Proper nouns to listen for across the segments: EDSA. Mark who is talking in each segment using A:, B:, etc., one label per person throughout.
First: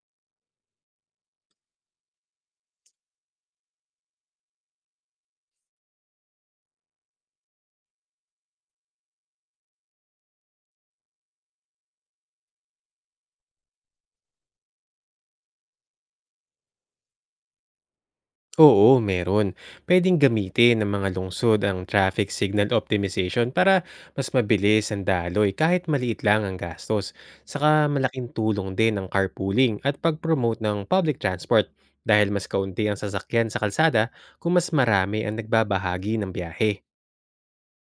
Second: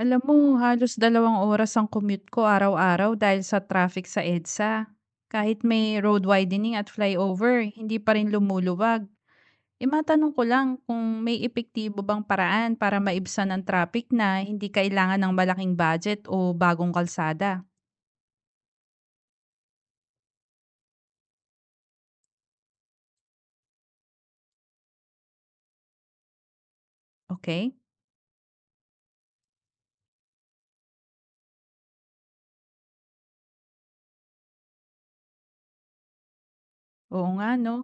A: Alam mo, halos 2 oras ang commute ko araw-araw dahil sa traffic sa EDSA. Kahit may road widening at flyover, hindi pa rin lumuluwag. E matanong ko lang kung may epektibo bang paraan para maibsan ang traffic na hindi kailangan ng malaking budget o bagong kalsada.
B: Oo, meron. Pwedeng gamitin ng mga lungsod ang traffic signal optimization para mas mabilis ang daloy kahit maliit lang ang gastos. Saka
A: Okay?
B: malaking tulong din ang carpooling at pag-promote ng public transport dahil mas kaunti ang sasakyan sa kalsada kung mas marami ang nagbabahagi ng biyahe.
A: Oo nga, no?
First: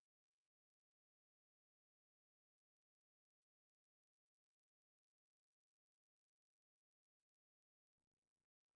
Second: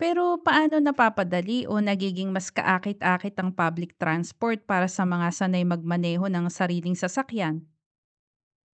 A: Pero paano napapadali o nagiging mas kaakit-akit ang public transport para sa mga sanay magmaneho ng sariling sasakyan?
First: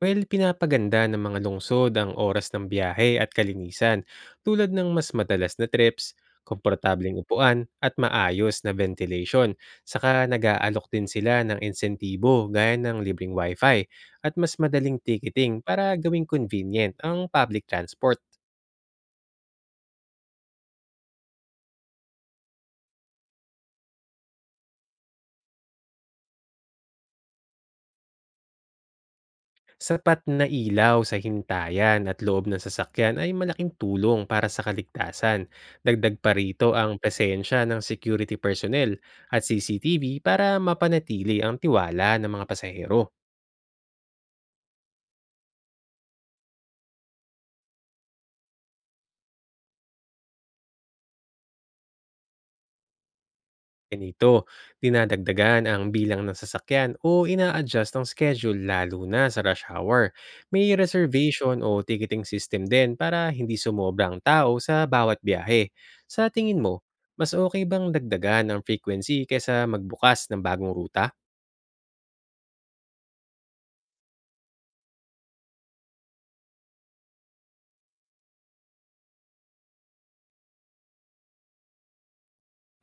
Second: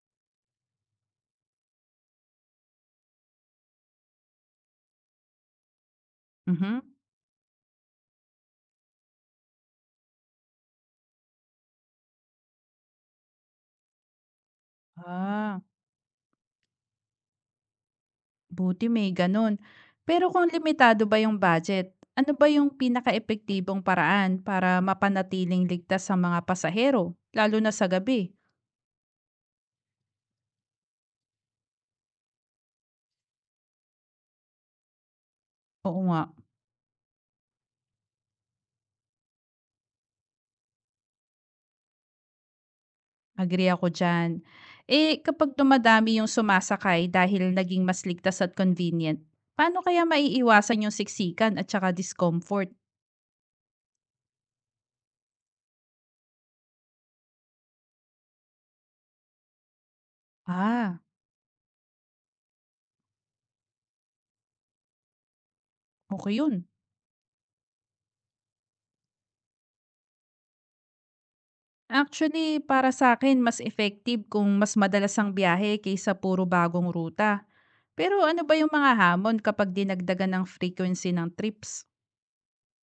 B: Well, pinapaganda ng mga lungsod ang oras ng biyahe at kalinisan tulad ng mas madalas na trips,
A: Mhm.
B: komportabling upuan at maayos na ventilation. Saka nag-aalok din sila ng insentibo gaya ng libreng wifi at mas madaling ticketing
A: Ah,
B: para gawing convenient ang public transport.
A: buti may gano'n. Pero kung limitado ba yung budget, ano ba yung pinakaepektibong paraan para mapanatiling ligtas sa mga pasahero, lalo na sa gabi?
B: Sapat na ilaw sa hintayan at loob ng sasakyan ay malaking tulong para sa kaligtasan.
A: Oo
B: Dagdag
A: nga,
B: pa rito ang presensya ng security personnel at CCTV para mapanatili ang tiwala ng mga pasahero.
A: agree ako dyan. Eh, kapag dumadami yung sumasakay dahil naging mas ligtas at convenient, paano kaya maiiwasan yung siksikan at saka discomfort?
B: Ganito, dinadagdagan ang bilang ng sasakyan o ina-adjust ang schedule lalo na sa rush hour. May
A: Ah,
B: reservation o ticketing system din para hindi sumobrang tao sa bawat biyahe. Sa
A: okay
B: tingin
A: yun.
B: mo, mas okay bang dagdagan ang frequency kaysa magbukas ng bagong ruta?
A: Actually, para sa akin mas effective kung mas madalas ang biyahe kaysa puro bagong ruta. Pero ano ba yung mga hamon kapag dinagdagan ng frequency ng trips?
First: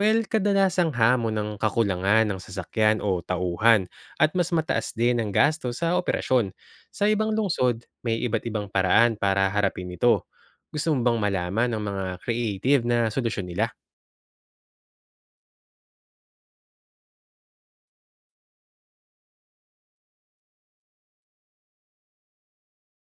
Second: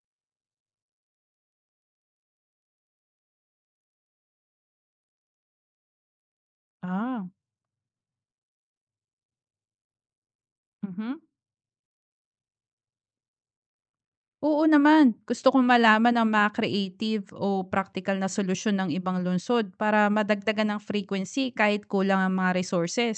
B: Well, kadalasang hamon ng kakulangan ng sasakyan o tauhan at mas mataas din ang gasto sa operasyon. Sa
A: Ah,
B: ibang lungsod, may iba't ibang paraan para harapin ito. Gusto mo bang
A: mhm.
B: malaman ng mga creative na solusyon nila?
A: Oo naman, gusto kong malaman ang mga creative o practical na solusyon ng ibang lungsod para madagdagan ng frequency kahit kulang ang mga resources.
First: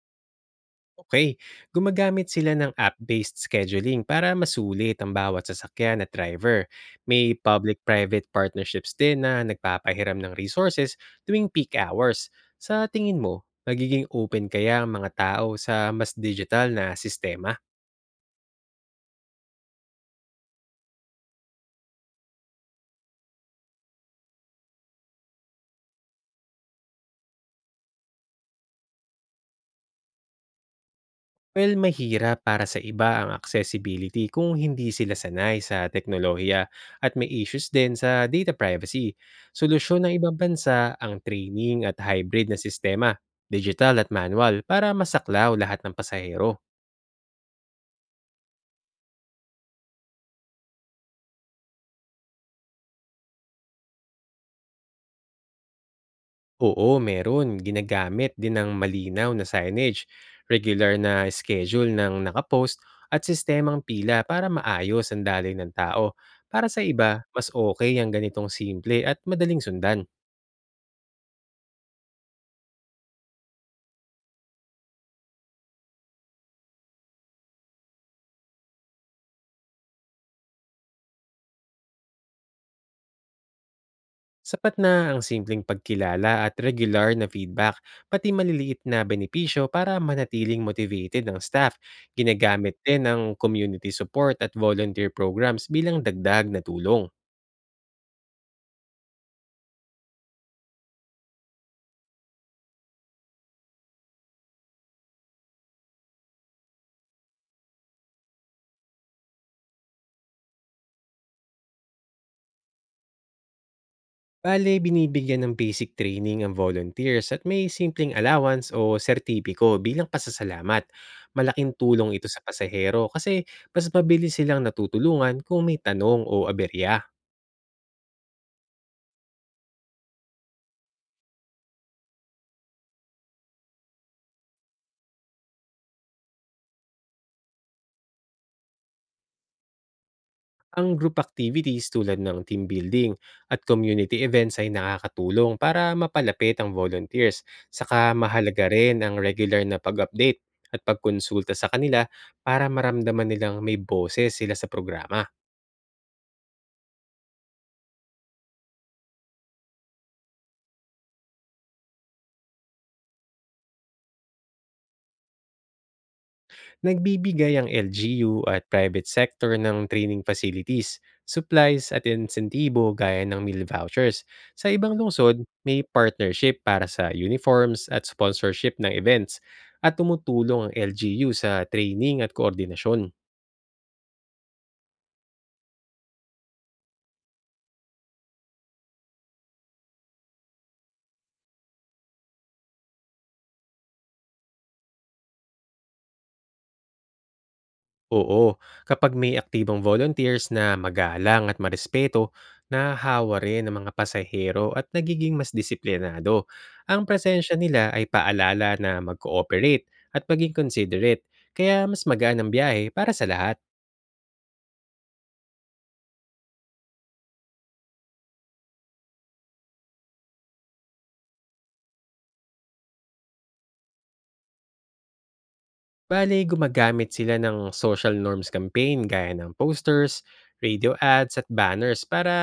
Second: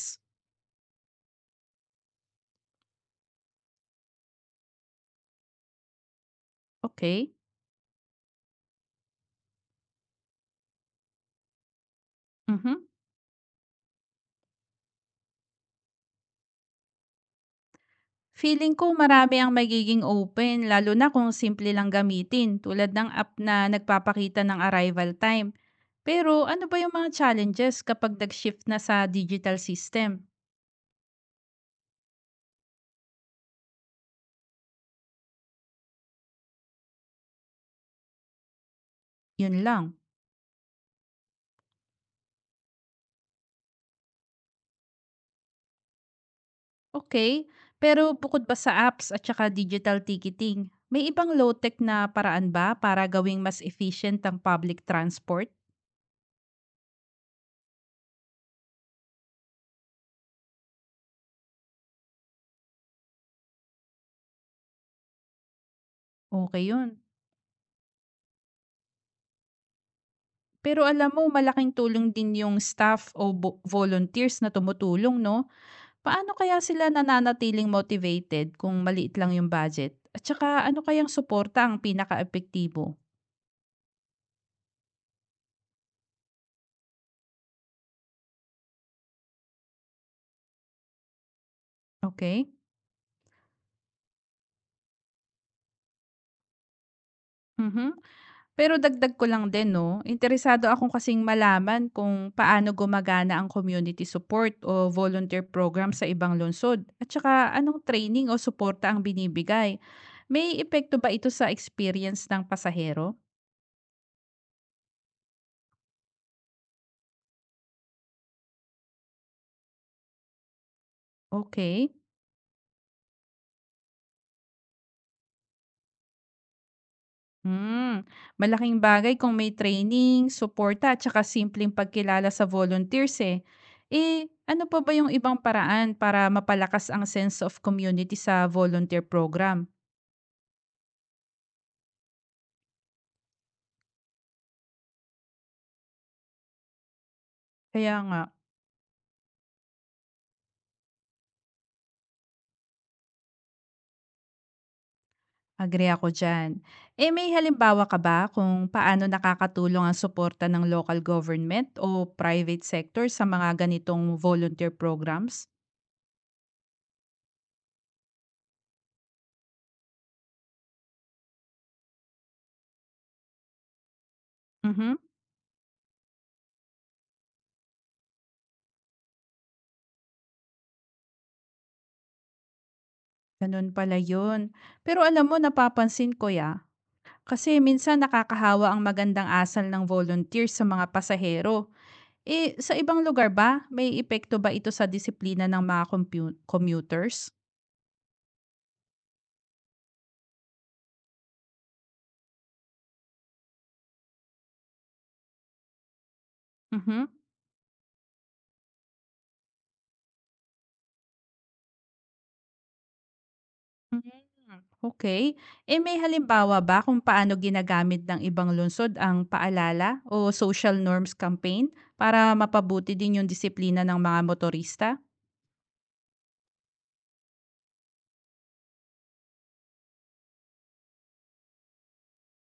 B: Okay, gumagamit sila ng app-based scheduling para masulit ang bawat sasakyan at driver.
A: Okey,
B: May public-private partnerships din na nagpapahiram ng resources tuwing peak hours. Sa
A: mhm.
B: tingin mo, magiging open kaya ang mga tao sa mas digital na sistema?
A: Feeling ko marami ang magiging open lalo na kung simple lang gamitin tulad ng app na nagpapakita ng arrival time. Pero ano ba yung mga challenges kapag nag-shift na sa digital system?
B: Well, mahirap para sa iba ang accessibility kung hindi sila sanay sa teknolohiya at may issues din sa data privacy.
A: Yun lang.
B: Solusyon ng ibang bansa ang training at hybrid na sistema, digital at manual, para masaklaw lahat ng pasahero.
A: Okay, pero bukod ba sa apps at saka digital ticketing, may ibang low-tech na paraan ba para gawing mas efficient ang public transport?
B: Oo, meron. Ginagamit din ng malinaw na signage, regular na schedule ng nakapost, at sistemang pila para maayos ang daloy ng tao.
A: Okay
B: Para sa
A: yun.
B: iba, mas okay ang ganitong simple at madaling sundan.
A: Pero alam mo, malaking tulong din yung staff o volunteers na tumutulong, no? Paano kaya sila nananatiling motivated kung maliit lang yung budget? At saka ano kayang suporta ang pinakaepektibo?
B: Sapat na ang simpleng pagkilala at regular na feedback, pati maliliit na benepisyo para manatiling motivated ang staff.
A: Okey,
B: Ginagamit din ang community support at volunteer programs bilang dagdag na tulong.
A: mhm. Pero dagdag ko lang din 'no, interesado akong kasing malaman kung paano gumagana ang community support o volunteer program sa ibang lungsod at saka anong training o suporta ang binibigay. May epekto ba ito sa experience ng pasahero?
B: Bale, binibigyan ng basic training ang volunteers at may simpleng allowance o sertipiko bilang pasasalamat. Malaking
A: Okay?
B: tulong ito sa pasahero kasi mas mabilis silang natutulungan kung may tanong o aberya.
A: Hmm, malaking bagay kung may training, suporta at saka simpleng pagkilala sa volunteers eh. Eh, ano pa ba yung ibang paraan para mapalakas ang sense of community sa volunteer program?
B: Ang group activities tulad ng team building at community events ay nakakatulong para mapalapit ang volunteers.
A: Kaya
B: Saka
A: nga,
B: mahalaga rin ang regular na pag-update at pagkonsulta sa kanila para maramdaman nilang may boses sila sa programa.
A: agree ako dyan. Eh, may halimbawa ka ba kung paano nakakatulong ang suporta ng local government o private sector sa mga ganitong volunteer programs?
B: Nagbibigay ang LGU at private sector ng training facilities, supplies at insentibo gaya ng meal vouchers. Sa ibang
A: Mhm,
B: lungsod, may partnership para sa uniforms at sponsorship ng events at tumutulong ang LGU sa training at koordinasyon.
A: ganun pala yun. Pero alam mo, napapansin ko ya, kasi minsan nakakahawa ang magandang asal ng volunteer sa mga pasahero. Eh, sa ibang lugar ba, may epekto ba ito sa disiplina ng mga commuters?
B: Oo, kapag may aktibong volunteers na magalang at marespeto, nahahawa rin ng mga pasahero at nagiging mas disiplinado. Ang
A: Mhm.
B: presensya nila ay paalala na mag-cooperate at maging considerate, kaya mas magaan ang biyahe para sa lahat.
A: Mm, okay. Eh, may halimbawa ba kung paano ginagamit ng ibang lungsod ang paalala o social norms campaign para mapabuti din yung disiplina ng mga motorista?
B: Bale, gumagamit sila ng social norms campaign gaya ng posters, radio ads at banners para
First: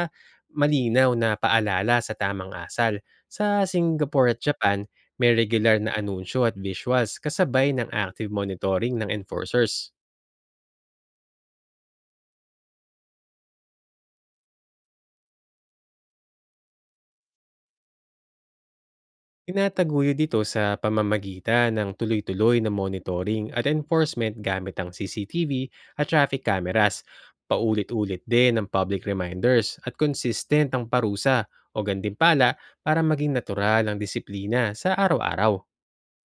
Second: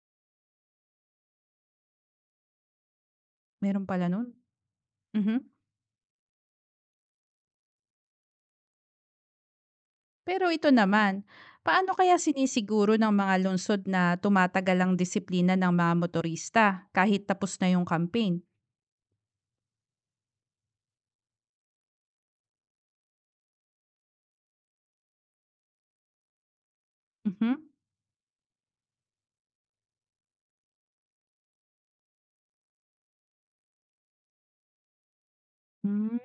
B: malinaw na paalala sa tamang asal. Sa
A: Meron pala nun.
B: Singapore at Japan, may
A: Mhm.
B: regular na anunsyo at visuals kasabay ng active monitoring ng enforcers.
A: Pero ito naman, paano kaya sinisiguro ng mga lungsod na tumatagal ang disiplina ng mga motorista kahit tapos na yung campaign?
B: Tinataguyod ito sa pamamagitan ng tuloy-tuloy na monitoring at enforcement gamit ang CCTV at traffic cameras.
A: Mhm.
B: Paulit-ulit din ang public reminders at consistent ang parusa o gantimpala para maging natural ang disiplina sa araw-araw.
A: Hmm,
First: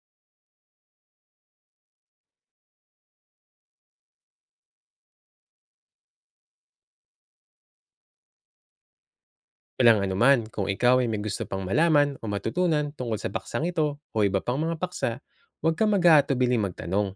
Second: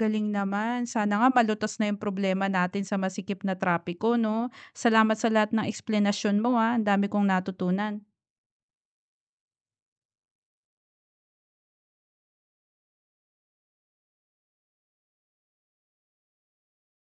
A: galing naman. Sana nga malutas na yung problema natin sa masikip na trapiko, no? Salamat sa lahat ng eksplenasyon mo, ha. Ang dami kong natutunan.
B: Walang anuman kung ikaw ay may gusto pang malaman o matutunan tungkol sa baksang ito o iba pang mga paksa, huwag ka mag-aatubiling magtanong.